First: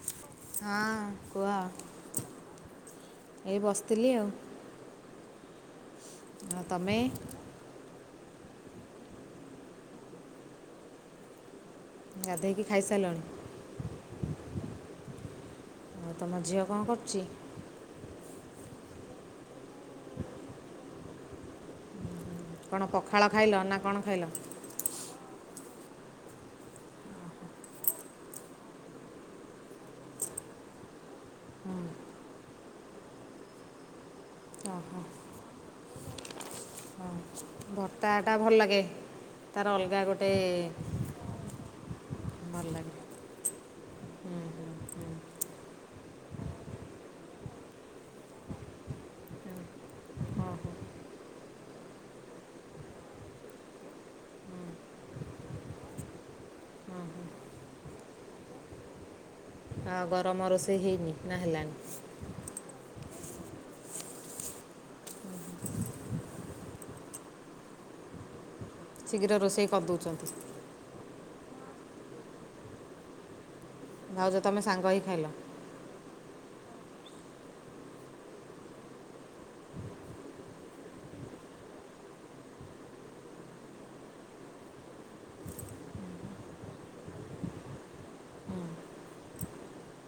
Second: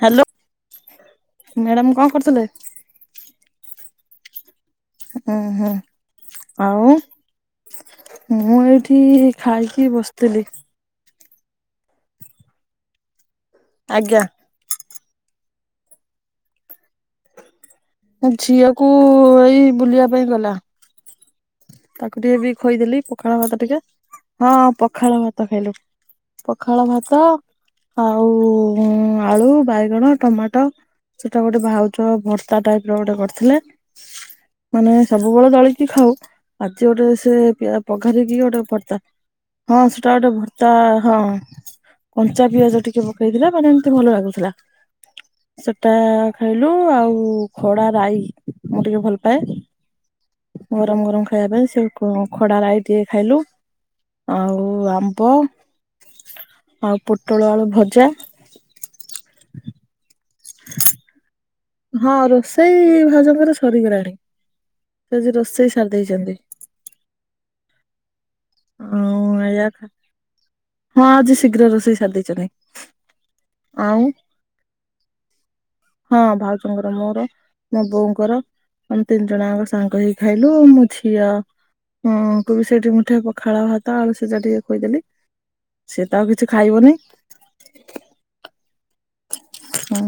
Hello ହଁ କୁହ madam କଣ କରୁଥିଲେ? ଏଇ ବସ୍। ବତଲ [inaudible] ହୁଁ ହୁଁ ଆଉ। ତମେ ମୁଁ ଏଇଠି ଖାଇକି ବସିଥିଲି। ଗାଧେଇକି ଖାଇ ସାରିଲଣି। ଆଜ୍ଞା। ଆଉ ତମ ଝିଅ କଣ କରୁଛି। ଝିଅକୁ ଏଇ ବୁଲିବା ପାଇଁ ଗଲା। ତାକୁ ଟିକେ ବି କ'ଣ ଖୋଇଦେଲି ପଖାଳ ଖାଇଲ ଭାତ ନା ଟିକେ କ'ଣ ଖାଇଲ ହଁ ପଖାଳ ଭାତ ଖାଇଲୁ। ପଖାଳ ଭାତ ଆଉ ଆଳୁ ବାଇଗଣ ଟମାଟୋ ସେଟା ଗୋଟେ ହୁଁ ଭାଉଜ ଭର୍ତା ଟାଇପ ର ଗୋଟେ କରିଥିଲେ ମାନେ ଓହୋ ସବୁବେଳେ ଦଳିକି ଖାଉ। ଆଜି ଗୋଟେ ହଁ ସେ। ଭର୍ତ୍ତାଟା ପଘାରିକି ଭଲ ଗୋଟେ ଲାଗେ ଭର୍ତ୍ତା ତାର ହଁ ଅଲଗା ସେଟା ଗୋଟେ ଭର୍ତ୍ତା ହଁ କଞ୍ଚା ଭଲ ପିଆଜ ଲାଗେ ଟିକେ ପକେଇଥିଲା ମାନେ। ତେ ଭଲ ହୁଁ ଲାଗୁଥିଲା ହୁଁ ସେଟା ଖାଇଲୁ ଆଉ ଖଡ଼ା ରାଇ ମୁଁ ଟିକେ ଭଲ ପାଏ ଓହୋ ଗରମ ଗରମ। ଖାଇବା ପାଇଁ ସେ ଖଡ଼ା ରାଇ ଟିକେ ଖାଇଲୁ ଆଉ ଆମ୍ବ ଆଉ ପୋଟଳ ଆଳୁ ଭଜା। ହଁ। ତମ ରୋଷେଇ ହେଇନି ନା ହେଲାଣିି। ହଁ ରୋଷେଇ ଭାଉଜଙ୍କର ସରିଗଲାଣି ସେ ଆଜି ରୋଷେଇ ସାରି ଦେଇଛନ୍ତି। ହ ଶୀଘ୍ର ରୋଷେଇ ଆା ଖ କରିଦେଉଛନ୍ତି ହଁ ଆଜି [inaudible] ଶୀଘ୍ର ରୋଷେଇ ସାରିଦେଇଛନ୍ତି। ଭାଉଜ ତମେ ସାଙ୍ଗ ହେଇକି ଖାଇଲ। ର ମୋର ମୋ ବୋଉଙ୍କର ଆମେ ତିନି ଜଣଙ୍କ ସାଙ୍ଗ ହେଇ ଖାଇଲୁ ମୋ ଝିଅ କୁ ବି ସେଇଠି ମୁଠେ ପଖା ପଖାଳ ଭାତ ଆଉୁ ସିଯା ଟିକେ ଖୋଈଦେଲି ସେ ତ ଆଉ କିଛି ଖାଇବନି। ହୁଁ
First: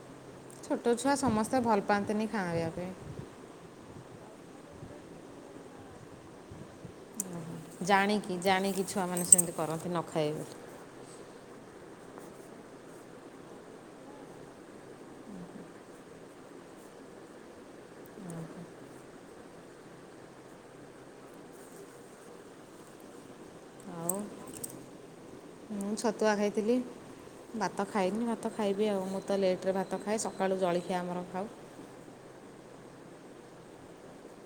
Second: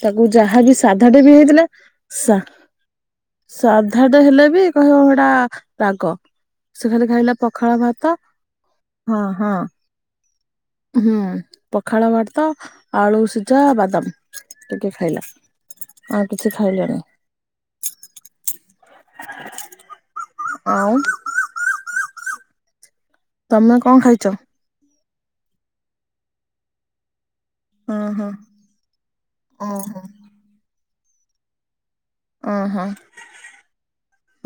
ତାକୁ ମୁଁ ଯାହାବି ଛୋଟ ଛୁଆ ସାଧାଟେ ବି ସମସ୍ତେ ହେଇଥିଲେ ଭଲ ପାଆନ୍ତିନି ଖାଇବା ପାଇଁ ସାଧା। ଧାର୍ ତ ହେଲେ ବି କହିବ ଏଇଟା ରାଗ ସେ ଖା ଖାଇଲା। ପଖାଳ ଭାତ ଜାଣିକି ଜାଣିକି ହଁ ଛୁଆମାନେ ସେମିତି ହଁ। କରନ୍ତି ନ ଖାଇବେ ହୁଁ ପଖାଳ ଭାରତ ଆଳୁ ସିଝା, ବାଦାମ ଟିକେ ଖାଇଲା ଆଉ କିଛି ଖାଇଲାନି। ଆଉ। ତମେ ବୋଲି କଣ ଆଉ ଖାଇଚ। ମୁଁ ଛତୁଆ ଖାଇଥିଲି। ଭାତ ଓ ହୋ ଖାଇନି ଭାତ ଖାଇବି ଆଉ ମୁଁ ତ ଲେଟ୍ ରେ ଓହୋ। ଭାତ ଖାଇଏ ସକାଳୁ ଜଳିଖି କିଏ ଆମର ଖାଉ। ଓହୋ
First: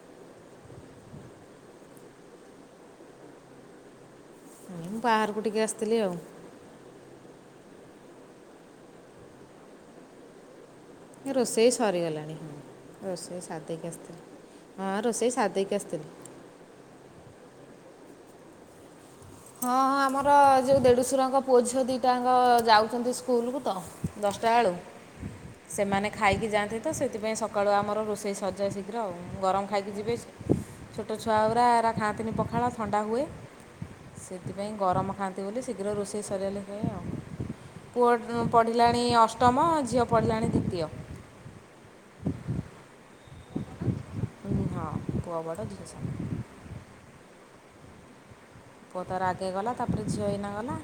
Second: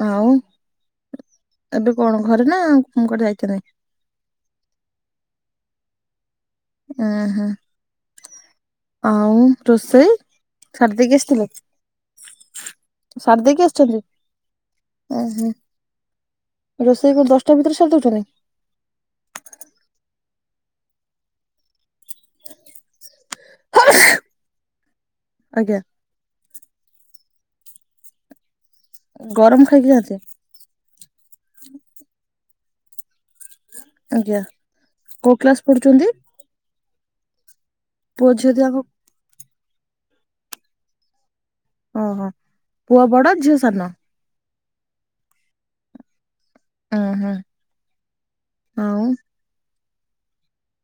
ଆଉ ଏବେ କଣ ଘରେ ନା କଣ କୁଆଡ଼େ ଯାଇଛନ୍ତି। ବାହାରକୁ ଟିକେ ଆସିଥିଲି ଆଉ। ଆହା ଆଉ ରୋଷେଇ। ସାରି ଦେଇକି ଆସିଥିଲେ ରୋଷେଇ ସରିଗଲାଣି ହଁ ସାରି ରୋଷେଇ ଦେଇକି ସାରଦେଇ କି ଆସିଛନ୍ତି? ଆସିଥିଲି ହଁ ରୋଷେଇ ସରଦେଇକି ଆସିଥିଲି। ସେ ଦଶଟା ଭିତରେ ସାର୍ ଦେଉଛନ୍ତି। ହଁ ହଁ ଆମର ଯୋଉ ଦେଢୁଶରଙ୍କ ପୁଅ ଝିଅ ଦିଟା ଟାଙ୍କ ଯାଉଛନ୍ତି ସ୍କୁଲକୁ ତ ଦଶଟା ବେଳୁ ଆଜ୍ଞା ସେମାନେ ଖାଇକି ଯାଆନ୍ତି ତ ସେଥିପାଇଁ ସକାଳୁ ଆମ ରୋଷେଇ ସରି ଯାଏ ଶୀଘ୍ର ଆଉ ଗରମ ଖାଇକି ଯିବେ। ଛୋଟ ଛୁଆ ଗୁରା ଖାଆନ୍ତିନି ପଖାଳ ଥଣ୍ଡା ହୁଏ। ଆଜ୍ଞା। ସେଥିପାଇଁ ଗରମ କୋଉ ଖାଆନ୍ତି କ୍ଲାସ ବୋଲି ଶୀଘ୍ର ପଢୁଛନ୍ତି? ରୋଷେଇ ସରିିଗଲେ [inaudible] ପୁଅ ଝିଅ ଦିହାଙ୍କ ପଢ଼ିଲାଣି ଅଷ୍ଟମ ଝିଅ ପଡ଼ିଲାଣି ଦ୍ୱିତୀୟ। ଓହୋ। ପୁଅ ବଡ଼ ଝିଅ ସାନ। ହଁ ପୁଅ ବଡ଼ ଝିଅ ସାନ। ହୁଁ ହୁଁ। ପୁଅ ଆଉ ତାର ଆଗେ ଗଲା। ତାପରେ ଝିଅ ହେଇନା ଗଲା।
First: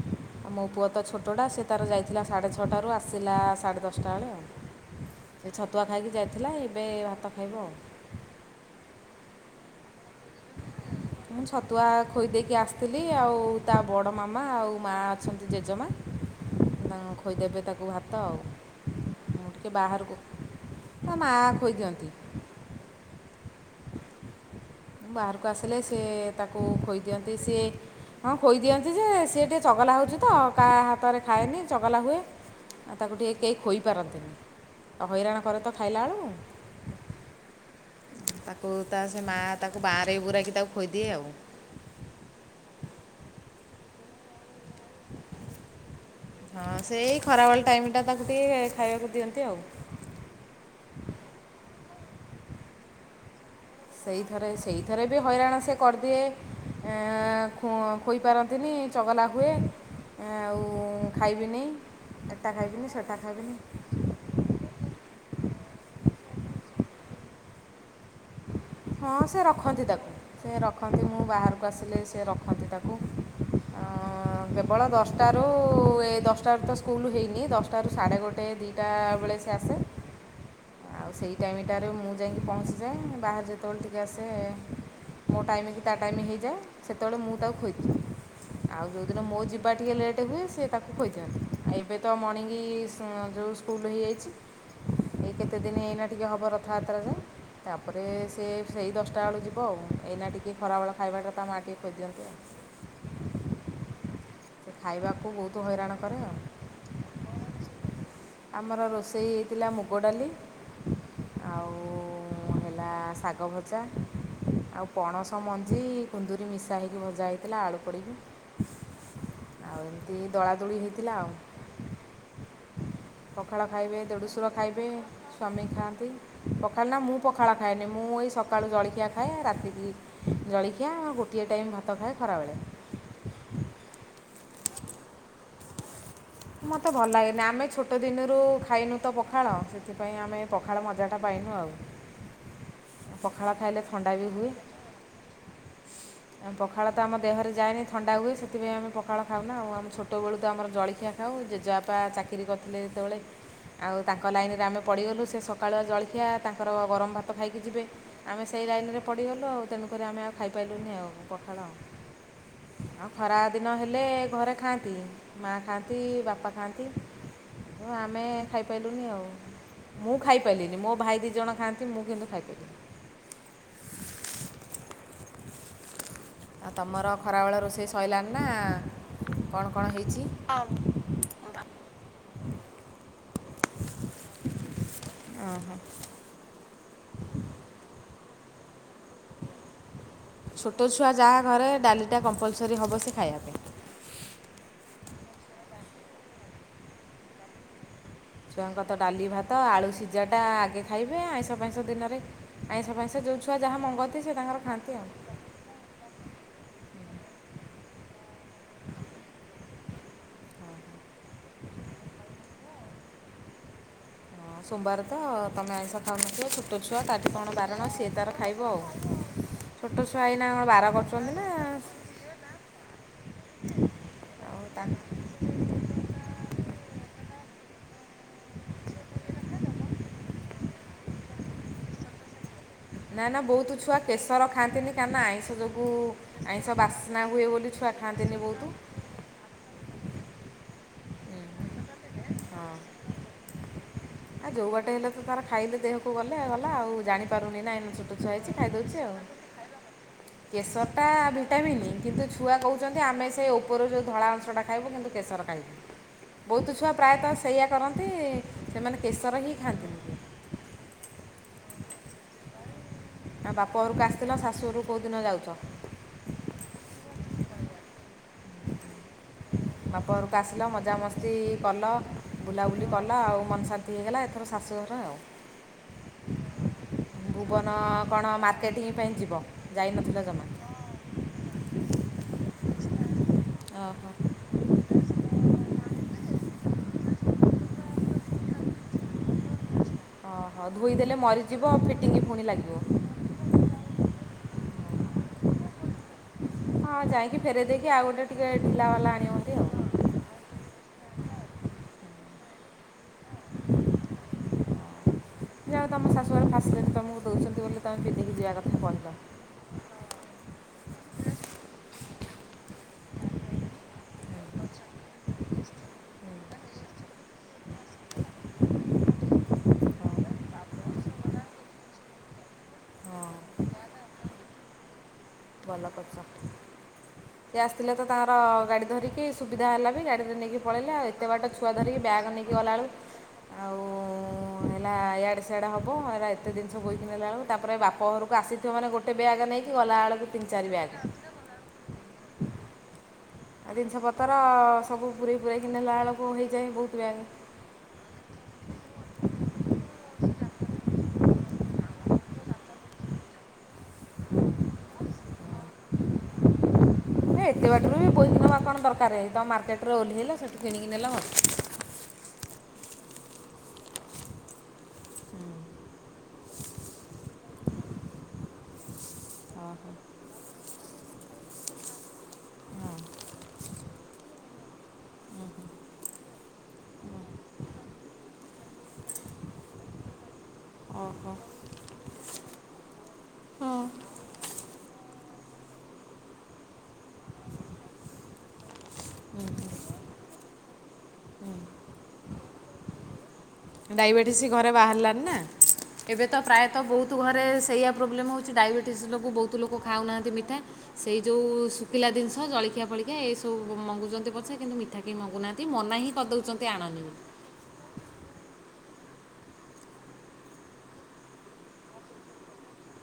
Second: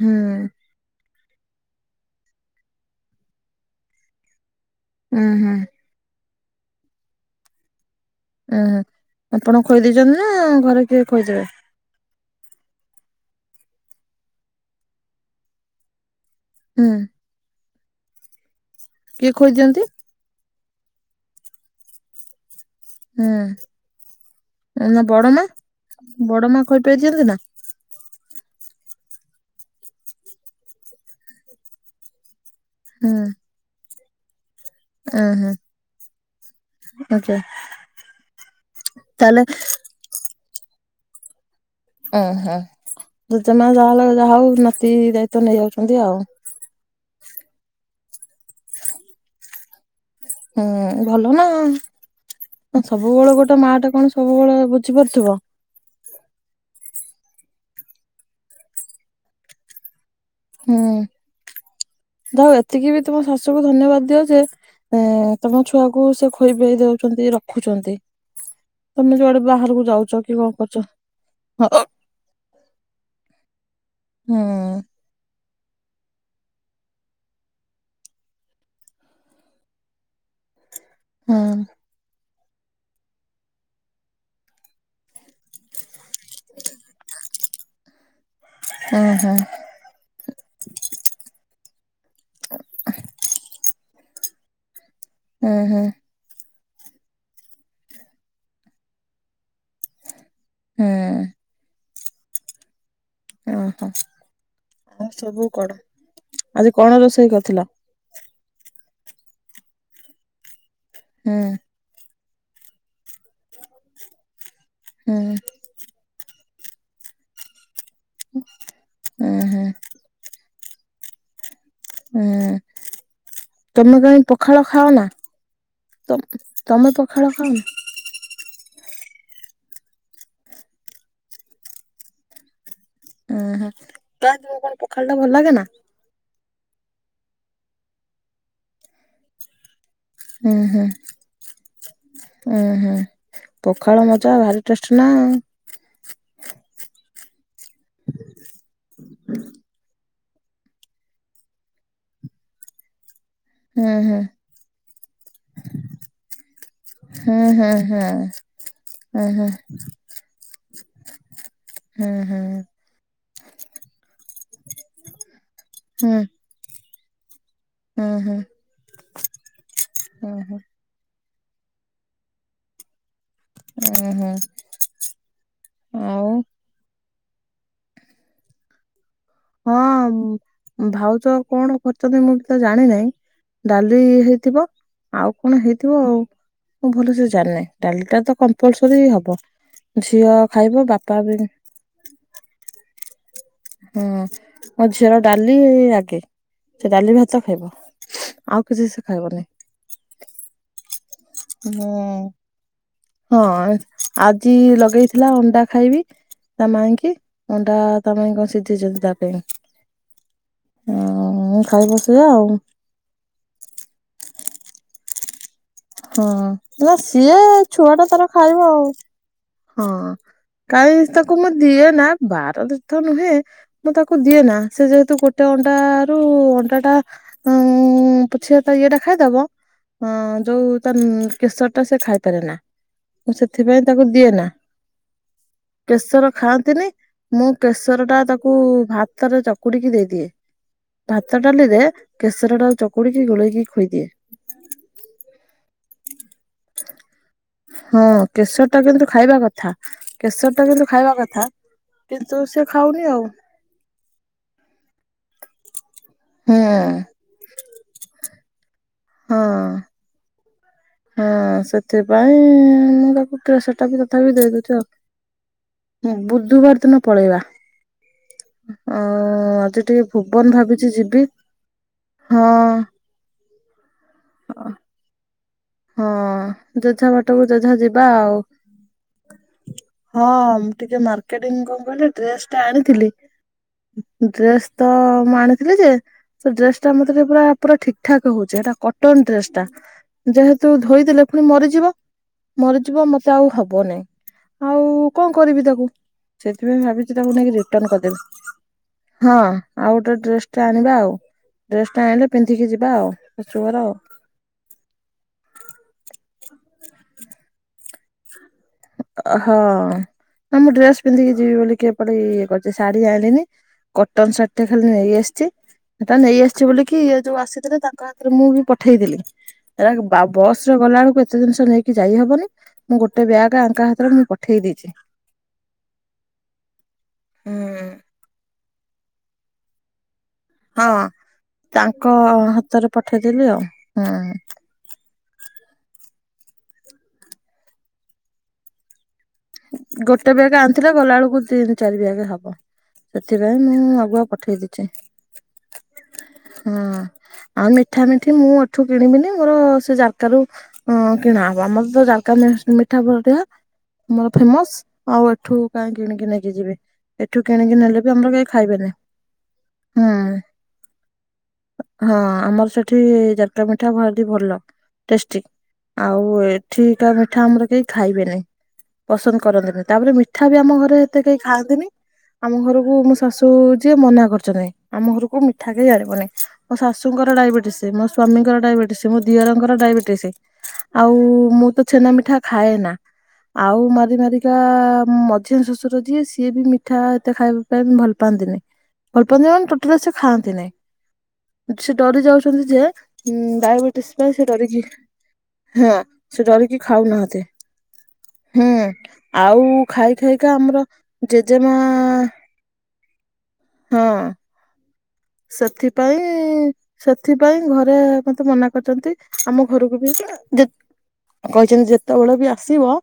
ହୁଁ ମୋ ପୁଅ ତ ଛୋ ଯୋଉଟା ସେ ତାର ଯାଇଥିଲା ସାଢ଼େ ଛଅଟାରୁ ଆସିଲା ସାଢ଼େ ଦଶଟା ବେଳେ ଆଉ। ଉଁ ସେ ହୁଁ ଛତୁଆ ଖାଇକି ଯାଇ ଥିଲା ଏବେ ଭାତ ଖାଇବ ଆଉ। ଉହୁଁ ଆପଣ ଖୋଇ ଦଉଛନ୍ତିନା? ନା ଘରେ କିଏ ଖୋଇ ମୁଁ ଦେବେ? ଛତୁଆ ଖୋଇ ଦେଇକି ଆସିଥିଲି ଆଉ ତା ବଡ଼ ମାମା ଆଉ ମାଆ ଅଛନ୍ତି ଜେଜେମା। ହୁଁ ତା ଖୋଇ ଦେବେ ତାକୁ କୁ ଭାତ ଆଉ। କିଏ ମୁଁ ଟିକେ ଖୋଜନ୍ତି? ବାହାରକୁ ତା ମାଆ ଖୋଇ ଦିଅନ୍ତି। ହୁଁ। ନା ବଡ ମା ବାହାରକୁ ଆସିଲେ ସେ ବଡ ମା ତାକୁ ଖୋଇପାଇ ଦିଅନ୍ତି ଖୋଇଦିଅନ୍ତି ନା ସିଏ ହଁ ଖୋଇ ଦିଅନ୍ତି ଯେ ସିଏ ଟିକିଏ ଚଗଲା ହେଉଛି ତ କାହା ହାତରେ ଖାଏନି ଚଗଲା ହୁଏ। ଆଉ ହୁଁ ତାକୁ ଟିକେ କେ ଖୋଇ ପାରନ୍ତିନି। ଆଉ ଉଁ ହଇରାଣ ହୁଁ ଘରେ ତ ଖାଇଲା ବେଳୁକୁ। ଆଚ୍ଛା ତାକୁ ତା ସେ ମା ତାହେଲେ ତାକୁ ବାଁରେ ବୁରାଇକି ତାକୁ ଖୋଇ ଦିଏ ଆଉ। ଓ ହୋ ଜେଜେମା ଯାହା ହେଲେ ଯାହା ହଉ ଭ ତି ଦାୟିତ୍ଵ ନେଇ ଯାଉଛନ୍ତି ଆଉ। ହଁ ସେଇ ଖରାବେଳ ଟାଇମ୍ଟା ତାକୁ ଟିକେ ଖାଇବାକୁ ଦିଅନ୍ତି ଆଉ। ହୁଁ ଭଲ ନା ସବୁବେଳେ ଗୋ ସେଇଥରେ ସେଇଥରେ ବି ହଇରାଣ ସେ କରିଦିଏ। ଖୋଇପାରନ୍ତିନି ଚଗଲା ହୁଏ। ଆଉ ହୁଁ ଖାଇବିନି ଯା ଏଟା ହଉ ଖାଇବିନି ଏତିକି ବି ସେଟା ତମ ଖାଇବିନି ଶାଶୁକୁ ଧନ୍ୟବାଦ ଦିଅ ଯେ ତମ ଛୁଆକୁ ସେ ଖୋଇ ପିଆଇ ଦଉ [unintelligible] ରଖୁଛନ୍ତି। ତମେ ହଁ ଯୁଆଡେ ସେ ବାହାରକୁ ରଖନ୍ତି ଯାଉଛ ତାକୁ କି କଣ ସେ କରୁଛ ରଖନ୍ତି ମୁ ବାହାରକୁ ହୁଁ ଆସିଲେ ସେ ରଖନ୍ତି ତାକୁ ହୁଁ କେବଳ ଦଶଟା। ଆ ଏ ଦଶଟା ତ ସ୍କୁଲ ହେଇନି ଦଶଟାରୁ ସାଢ଼େ ଗୋଟେଏ ଦୁଇଟା ବେଳେ ସେ ଆସେ। ଆଉ ସେଇ ହୁଁ ଟାଇମ ଟାରେ ମୁଁ। ଯାଇକି ପହଞ୍ଚିଯାଏ ବାହାରାରେ ଯେତେବେଳେ ଟିକେ ଆସେ ମୋ ଟାଇମ କି। ତା ଟାଇମ ହେଇଯାଏ ସେତେବେଳେ ମୁଁ ତାକୁ ଖୋଇଛିି ଆଉ ଯେଉଁଦିନ ହୁଁ। ମୋ ଯିବା ଟିକିଏ ଲେଟ୍ ହୁଏ ସେ ତାକୁ ଖୋଇଦିଅନ୍ତି ଆଉ ଏବେ ତ ମର୍ଣିଙ୍ଗ ଯେଉଁ। ଫୁଲ ହେଇଯାଇଛି। ହୁଁ ସେଦିନ ହୁଁ ହେଇନା ଟିକି ହ ହେବ। ରଥଯାତ୍ରାରେ ତାପରେ ସେ ସେଇ ଦଶଟା ବେଳୁ ଯିବ ଆଉ ଏଇନା ଟିକେ। ହୁଁ ଖରାବେଳେ ଖାଇବା ଟା ତା ମାଟି। ବଜନ୍ତ। [inaudible] ଓ ହୋ। ହଁ ସବୁ ବହୁତ କଣ ହଇରାଣ କରେ ଆଉ ଆଜି କଣ ରୋଷେଇ କରିଥିଲ। ଆମର ରୋଷେଇ ହେଇଥିଲା ମୁଗ ଡାଲି। ହୁଁ। ପୁଣି ହେଲା। ଶାଗ ଭଜା ଆଉ ହୁଁ ପଣସ ମଞ୍ଜି କୁନ୍ଦୁରି ମିଶା। କାହିଁକି ଭଜା ହେଇଥିଲା ଆଳୁ, ହୁଁ ହୁଁ ଆଉ ଏମତି। ଦୋଳି ହୋଇଇଥିଲା ଆଉ। ହୁଁ ଉଁ ପଖାଳ ଖାଇବେ ଦେଡ଼ୁସୂୁର ଖାଇବେ ଖାଅ ନା? ସ୍ୱାମୀ ତ ଖାଆନ୍ତି ପଖାଳ ତମେ ନା ମୁଁ ପଖାଳ ଖାଅନି ଖାଏନି ମୁଁ ଏଇ ସକାଳୁ ଜଳିଖି ଅଖିଆ ଖାଏ ରାତିକି ଜଳଖିଆ ଆଉ ଗୋଟିଏ ଟାଇମ୍ ଭାତ ଖାଏ ଖରାବେଳେ। ଓଁ ହ ତମ କଣ ପଖାଳ ଟା ଭଲ ଲାଗେ ନା। ମତେ ଭଲ ଲାଗେନି ଆମେ ଛୋଟ ଦିନରୁ ଖାଇନୁ ତ ପଖାଳ ସେ। ସେଥିପାଇଁ ଆମେ ହୁଁ ପଖାଳ ହୁଁ ମଜାଟା ପାଇନୁ ଆଉ ହୁଁ ହୁଁ ପଖାଳ ଖାଇଲେ ଥଣ୍ଡା ବି ମଜା ହୁଏ ଭାରି ଟେଷ୍ଟ ନା। ଆଉ ପଖାଳ ତ ଆମ ଦେହରେ ଯାଏନି ଥଣ୍ଡା ହୁଏ ସେଥିପାଇଁ ଆମେ ପଖାଳ ଖାଉନା ଆଉ ଆମ ଛୋଟ ଛୋଟବେଳୁ ଆମର ଜଳଖିଆ ଆଉ ଜେଜେଆପା ଚାକିରି କରିଥିଲେ ଯେତେବେଳେ ହୁଁ ଆଉ ହୁଁ ତାଙ୍କ ଲାଇନ୍ରେ ଆମେ ପଡ଼ିଗଲୁ ସେ ସକାଳୁ ଜଳଖିଆ ତାଙ୍କର ଗରମ ଭାତ ହୁଁ ଖାଇକି ହୁଁ ଯିବେ ହୁଁ। ଆମେ ସେଇ ଲାଇନ୍ରେ ହୁଁ ପଡ଼ିଗଲୁ ଆଉ ହୁଁ ତେଣୁକରି ଆମେ ଆଉ ଖାଇପାରିଲୁନି ଆଉ ପଖାଳ ହୁଁ ଆଉ ଖରା ଦିନ ହେଲେ ଘରେ ଖାଆନ୍ତି ମା ଖାଆନ୍ତି। ହୁଁ ବାପା ଖାଆନ୍ତି। ତି ହୁଁ ଆମେ ହୁଁ ଖାଇପାରିଲୁନି ଆଉ ମୁଁ ହୁଁ ହୁଁ ଖାଇପାରିଲିନି ମୋ ଭାଇ ଦି ଜଣ ଖାଆନ୍ତି ମୁଁ କିନ୍ତୁ ଖାଇପାରିବଲିନି। ଉଁ ହୁଁ ଆଉ ଖରା ବେଳ ରୋଷଇ ସାରିଲାଣି ନା କ'ଣ ହଁ କ'ଣ ହେଇଛି ଓହୋ ଭାଉଜ କଣ କରିଛନ୍ତି ମୁଁ ବି ତ ଜାଣିିନହିଁ ଡାଲି ହେଇଥିବ ଆଉ କଣ ହେଇଥିବ ଆଉ। ମୁଁ ଭଲସେ ଜାଣିନି ଡାଲି ଟା ତ କମପଲସରି। ହବ ଝିଅ ଛୋଟ ଖାଇବ ଛୁଆ ବାପା ବେ ଖାଇ ପାଇଁ। ହଁ ମୋ ଝିଅର ଡାଲି ଆଗେ ସେ ଡାଲି ଭାତ ଖାଇବ। ଆଉ କିଛି ଛୁଆଙ୍କ ତ ଡାଲି ଭାତ ଆଳୁ ସିଝା ଟା ଆଗେ। ଖାଇବେ ଆଇଁଷ ଫାଇଁଷ ହଁ ଦିନରେ ଆଇଁଷ ଫାଇଁଷ ଯେଉଁ ଛୁଆ ହଁ ଯାହା ମଙ୍ଗନ୍ତି ସେ ଆଜି ତାଙ୍କର ଖାଆନ୍ତି ଆଉ ଲଗେଇଥିଲା ହଁ, ଅଣ୍ଡା ଖାଇବି ତା ମାଇଁକୁ ଅଣ୍ଡା। [unintelligible] [unintelligible] ତା ପାଇଁ। ହଁ ଖାଇବ ସେଆ ଆଉ। ହଁ ସୋମବାର ତ ତମେ ଆଇଁଷ ହଁ ଖାଉନଥିବ ଛୋଟ ନା ଛୁଆ ତାଠି ସିଏ କ'ଣ ବାରଣ ଛୁଆ ଟା ସିଏ ତାର ଖାଇବ ଆଉ ହଁ ଛୋଟ ଛୁଆ ଏଇନା କ'ଣ ବାର କାହିଁ କରୁଛନ୍ତି ତାକୁ ନା ମୁଁ ଦିଏ ନା ବାର ତୀର୍ଥ ନୁହେଁ ମୁଁ ତାକୁ ଦିଏ ନା ଆଉ ସେ ତାଙ୍କ ଯେହେତୁ ଗୋଟେ ଅଣ୍ଡା ରୁ ଅଣ୍ଡା ଟା। ଉଁ ପୁଛିିବା ତ ଇଏଟା ଖାଇଦବ ଯୋଉ ତ କେଶର ଟା ସେ ଖାଇପାରେ ନା। ନା ମୁଁ ନା ବହୁତ ସେଥିପାଇଁ ଛୁଆ ତାକୁ ଦିଏ କେଶର ନା ଖାଆନ୍ତିନି କାରଣ ଆଇଁଷ ଯୋଗୁଁ କେଶର ଆଇଁଷ ଖାଆନ୍ତିନି ବାସ୍ନା ହୁଏ ମୁଁ ବୋଲି ଛୁଆ କେଶର ଟା ଖାଆନ୍ତିନି ତାକୁ ବହୁତ ଭାତରେ ଚକୁଡିକି ଦେଇଦିଏ। ଭାତ ଡାଲିରେ କେସର ର ଚକୁଡିକି ଗୋଳେଇକି ଖୋଇଦିଏ। ଆ ଯୋଉ ବାଟେ ହେଲେ ତ ତାର ଖାଇଲେ ଦେହକୁ ଗଲେ ଗଲା ଆଉ ଜାଣିପାରୁନି ନାହିଁ ହଁ ଛୋଟ ଛୁଆ ହେଇଛି କେଶର ଟା ଖାଇଦେଉଛି କିନ୍ତୁ ଆଉ ଖାଇବା କଥା କେଶର ଟା କିନ୍ତୁ କେଶରଟା ଖାଇବା କଥା ଭିଟାମିନ୍ କିନ୍ତୁ ଛୁଆ ସେ କହୁଛନ୍ତି ଖାଉନି ଆଉ। ଆମେ ସେ ଉପରୁ ଯେଉଁ ଧଳା ଅଂଶଟା ଖାଇବୁ କିନ୍ତୁ କେଶର ଖାଇବୁନୁ ହୁଁ ବହୁତ ଛୁଆ ପ୍ରାୟତଃ ସେଇଆ କରନ୍ତି। ସେମାନେ କେସର କିଏ ହଁ। ଖାଆନ୍ତି? ହଁ ସେଥିପାଇଁ ପୁଅ ଆଉ କୁଟିଲା ବାପ ସେଟା ଘରକୁ ବି ଆସିଥିଲ ତଥାପି ଶାଶୁ ଦେଇଦଉଛି ଘରକୁ କେଉଁଦିନ ଯାଉଛ ହୁଁ ବୁଧବାର ଦିନ ପଳେଇବା। ଆଁ ବାପ ଘରକୁ ଆସିଲ ମଜାମସ୍ତି କଲ, ହଁ ବୁଲାବୁଲି କଲ ଆଉ ମନ ଶାନ୍ତି ହେଇଗଲା ଏଥର ଶାଶୁଘର ଆଉ। ହଁ ଯେଝା ବାଟକୁ ଭୁବନ ଯେଝା ଯିବା କ'ଣ ଆଉ ମାର୍କେଟିଂ ପାଇଁ ଯିବ ଯାଇନଥିଲ ଜମା ହଁ ଟିକେ ମାର୍କେଟିଙ୍ଗ ଙ୍କ କଲେ ଡ୍ରେସ ଟା ଜାଣିଥିଲି। ଓହୋ ଡ୍ରେସ ତ ମୁଁ ଆଣିଥିଲି ଯେ ସେ ଡ୍ରେସ ଟା ମତେ ବି ପୁରା, ପୁରା ଠିକ୍ ଠାକ୍ ହଉଛେ ହେଟା କଟନ ଡ୍ରେସ ଟା। ଓହୋ ଯେହେତୁ ଧୋଇଦେଲେ ପୁଣି ମରିଯିବ, ଫିଟିଙ୍ଗ ପୁଣି ଲାଗିବ ମରିଯିବ ମତେ ଆଉ ହବ ନାଇଁ ଆଉ କଣ କରିବି ତାକୁ? ସେଥିପାଇଁ ହଁ ଭାବିଚିତାକୁ ଯାଇକି ନେଇକି ଫେରେଇ ଦେଇକି ରିଟର୍ଣ ଆଉ ଗୋଟେ ଟିକେ କରିଦେବି ଢିଲା ବାଲା ଆଣିବ ହଁ ଭାରି ଆଉ ଗୋଟେ ଡ୍ରେସ ଟେ ଆଣିବା ଆଉ ଡ୍ରେସ୍ ଟେ ଆଣିଲେ ପିନ୍ଧିକି ଯିବା ଆଉ ଶାଶୁଘର। ଯାହା ତମ ଶଶୁ ଘର ଫାଷ୍ଟ ଟାଇମ ତମକୁ ଦଉଛନ୍ତି ବୋଲି ତମେ ପିନ୍ଧିକି ଯିବା କଥା। କହିଲ ଅ ହଁ ମୁଁ ଡ୍ରେସ୍ ପିନ୍ଧିକି ଯିବି ବୋଲି କି ଏପଟେ ଇଏ କରିଛି ଶାଢୀ ଆଣିନି କଟନ ଶାଢୀ ଇଟା ଖାଲି ନେଇଆସିଛି। ଇଟା ନେଇ ଆସିଛି ବୋଲିକିି ଇଏ ଯୋଉ ଆସି- ରେ ତାଙ୍କ ହାତରେ ମୁଁ ହିଁ ପଠେଇଦେଲି ଏ [unintelligible] ବା ବସ୍ ରେ ଗଲା ବେଳକୁ ଏତେ ଜିନିଷ ନେଇକି ଯାଇହବନି। ମୁଁ ଗୋଟେ ବ୍ୟାଗ୍- ତାଙ୍କ ହାତରେ ମୁଁ ପଠେଇ ଦେଇଚି। ଭଲ କରିଚ। ହୁଁ ସେ ଆସିଥିଲେ ତ ତାଙ୍କର ଗାଡି- ଧରିକି ସୁବିଧା ହେଲା ବି ଗାଡି- ସେ ନେଇକି ପଳେଇଲେ ଆଉ ହଁ। ଏତେ ବାଟ ଛୁଆ ଧରିକି ତାଙ୍କ ବ୍ୟାଗ୍ ନେଇକି ଗଲାବେଳୁ ହାତରେ ପଠେଇଦେଲି ଆଉ ହୁଁ। ହେଲା ଇଆଡ଼େ ସିଆଡ଼େ ହବ ହେରା- ଏତେ ଜିନିଷ ବୋହିକି ନେଲା ବେଳକୁ ତାପରେ ବାପ ଘରକୁ ଆସିିଥିବ ମାନେ ଗୋଟ୍- ଟେ ବ୍ୟାଗ ନେଇକି ଗଲା ବେଳକୁ- ବେଗ୍ ଆଣିଥିଲେ ଗଲାବେଳକୁ ତିନି ଚାରି ବ୍ୟାଗ୍ ହବ। ସେଥିପାଇଁ ଆଉ ମୁଁ ଜିନିଷ ଆଗୁଆ ପତ୍ର ପଠେଇ ଦେଇଚି, ସବୁ ପୁରେଇ ପୁରାଇକି ନେଲା ବେଳକୁ ହେଇଯାଏ ହଁ ବହୁତ ବ୍ୟାଗ୍ ଆଉ ମିଠା ମିଠି ମୁଁ- ଏଠୁ କିଣିବିନି ଆଉ ସେ ଜାର୍କା ରୁ ଅଁ କିଣା ହବ, ଆମର ତ ଜାର୍କା ମିନ୍ସ ମିଠା ବହୁତ ଟଙ୍କା। ଆମର ଫେମସ୍ ଆଉ ଏ- ଠୁ କାଇଁ କିଣିକି ନେଇକି ଯିବି। ଏ ଏଠୁ ଏତେ କିଣିକି ବାଟରୁ ନେଲେ ବି ଆମର ବୋହିକି କେହି ନେବା କ'ଣ ଖାଇବେନି। ଦରକାର ତ ମାର୍କେଟରେ ହଁ ଓହ୍ଲେଇଲ ସେଠୁ କିଣିକି ନେଲ ହଁ ଆମର ସେଠି ଜାର୍କା ମି ମିଠା ଭାରି ଭଲ ଟେଷ୍ଟି ଆଉ ଏଠିକା ମିଠା ଆମର କେହି ଖାଇବେନି। ପସନ୍ଦ କରନ୍ତିନି। ତାପରେ ମିଠା ମିଠା ବି ଆମ ଘରେ ଏତେ କେହି ଖାଆନ୍ତିନି। ଆମ ଘରକୁ ମୋ ଶାଶୁ ଯିଏ ମନା କରିଚନ୍ତି। ଆମ ଘରକୁ ମିଠା କେହି ଆଣିବନି। ମୋ ଶାଶୁଙ୍କର ଡାଇବେଟିସି, ମୋ ସ୍ଵାମୀଙ୍କର ଡାଇବେଟିସି, ମୋ ଦିଅରଙ୍କର ଡାଇବେଟିସି। ଆଉ ମୁଁ ତ ଛେନା ମିଠା ଖାଏ ନା। ଆଉ ମାରି ମାରିକା ମଝିଆ ଶ୍ୱଶୁର ଯିଏ ସିଏ ବି ମିଠା ଏତେ ଖାଇବା ପାଇଁ ଭଲ ପାଆନ୍ତିନି। ଭଲ ପାଆନ୍ତିନି ମାନେ ଟୋଟାଲି ସେ ଖାଆନ୍ତି ନାଇଁ। ସେ ଡରି ଯାଉଛନ୍ତି ଯେ ଉଁ ଡାଇବେଟିସ୍ ପାଇଁ ସେ ଡାଇବେଟିସି ଘରେ ଡରିକି ବାହାରିଲାନି ନା ହଁ ଏବେ ତ ସେ ଡରିକି ପ୍ରାୟତଃ ବହୁତ ଖାଉନାହାନ୍ତି। ଘରେ ସେୟା ପ୍ରୋବ୍ଲେମ ହଉ କିଛି ହୁଁ ଡାଇବେଟିସି ଯୋଗୁଁ ବହୁତ ଆଉ ଲୋକ ଖାଇ ଖାଉନାହାନ୍ତି ଖାଇକା ମିଠା ଆମର ସେଇ ଯୋଉ ଜେଜେମା ଶୁଖିଲା ଜିନିଷ ଜଳିଖିଆ ଫଳିକିଆ ଏଇସବୁ ହଁ ମଙ୍ଗୁଛନ୍ତି ପଛେ କିନ୍ତୁ ମିଠା କେହି ମଙ୍ଗୁନାହାନ୍ତି ମନା ହିଁ କରିଦେଉଛନ୍ତି ସେଥିପାଇଁ ଆଣନି ବୋଲି ସେଥିପାଇଁ ଘରେ ମତେ ମନା। କରିଚନ୍ତି। ଆମ ଘରକୁ ବି ଯେତ୍ କହିଛନ୍ତି ଯେତେବେଳେ ବି ଆସିବ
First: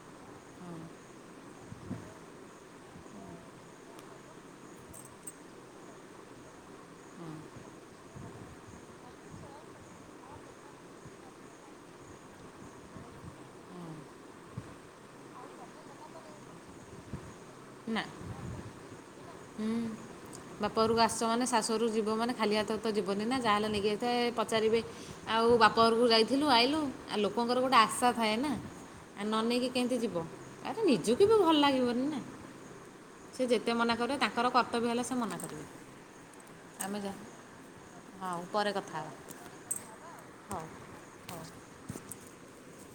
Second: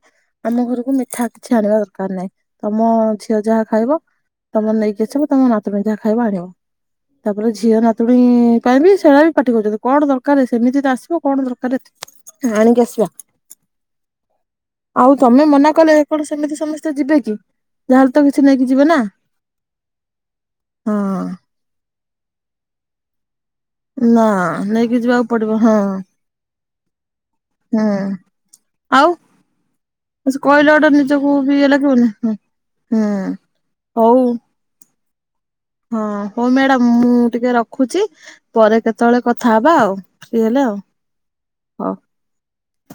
ଆମ ଘରକୁ ମିଠା କିଛି ଆଣିବା ଦରକାର ନାହିଁ। ତମ ଝିଅ ଯାହା ଖାଇବ ତମେ ନେଇକି ଆସିବ ତମ ନାତୁଣୀ ଯାହା ଖାଇବ ଆଣିବ। ତାପରେ ଝିଅ ନାତୁଣୀ ପାଇଁ ବି ସେଇଟା ବି ପାଟି କରୁଛନ୍ତି। କଣ ଦରକାର ସେମିତି ତ ଆସିବ କଣ ଦରକାର ଏଠି ଆଣିକି ଆସିବା। ଆଉ ତମେ ମନା କଲେ କଣ ସେମିତି ସମସ୍ତେ ଯିବେ କି? ନା ଯାହେଲେ ତ କିଛି ନେଇ କି? ଯିବେ ନା। ବାପଘରକୁ ହଁ। ଆସଚ ମାନେ ଶାଶୁ ଘରୁ ଯିବ ମାନେ ଖାଲି ହାତରେ ତ ଯିବନି ନା। ଯାହାହେଲେ ନେଇକି ଯାଇଥାଏ ନା ପଚାରିବେ ନେଇକି ଯିବାକୁ ଆଉ ପଡିବ ହଁ ବାପା ଘରକୁ ଯାଇଥିଲୁ ଆଇଲୁ ଆଉ ଲୋକଙ୍କର ଗୋଟେ ହୁଁ ଆଶା ଥାଏ ନା ଆଉ ଆ ନ ନେଇକି? କେମିତି ଯିବ କହିଲେ ଆରେ ଗୋଟେ ନିଜ କୁ ନିଜକୁ ବି ଭଲ ଇଏ ଲାଗିବନି ନା। ହୁଁ ସେ ହୁଁ ଯେତେ ମନା ହଉ କରିବେ ତାଙ୍କର କର୍ତ୍ତବ୍ୟ ହେଲା ସେ ମନାକଲା। ହଁ ହଉ ମ୍ୟାଡାମ ମୁଁ ଟିକେ ରଖୁଛି ହଉ ପରେ କଥା ହେବା କେତେବେଳେ କଥା ହବା ଆଉ ଫ୍ରି ହଉ ହେଲେ ଆଉ ହଉ।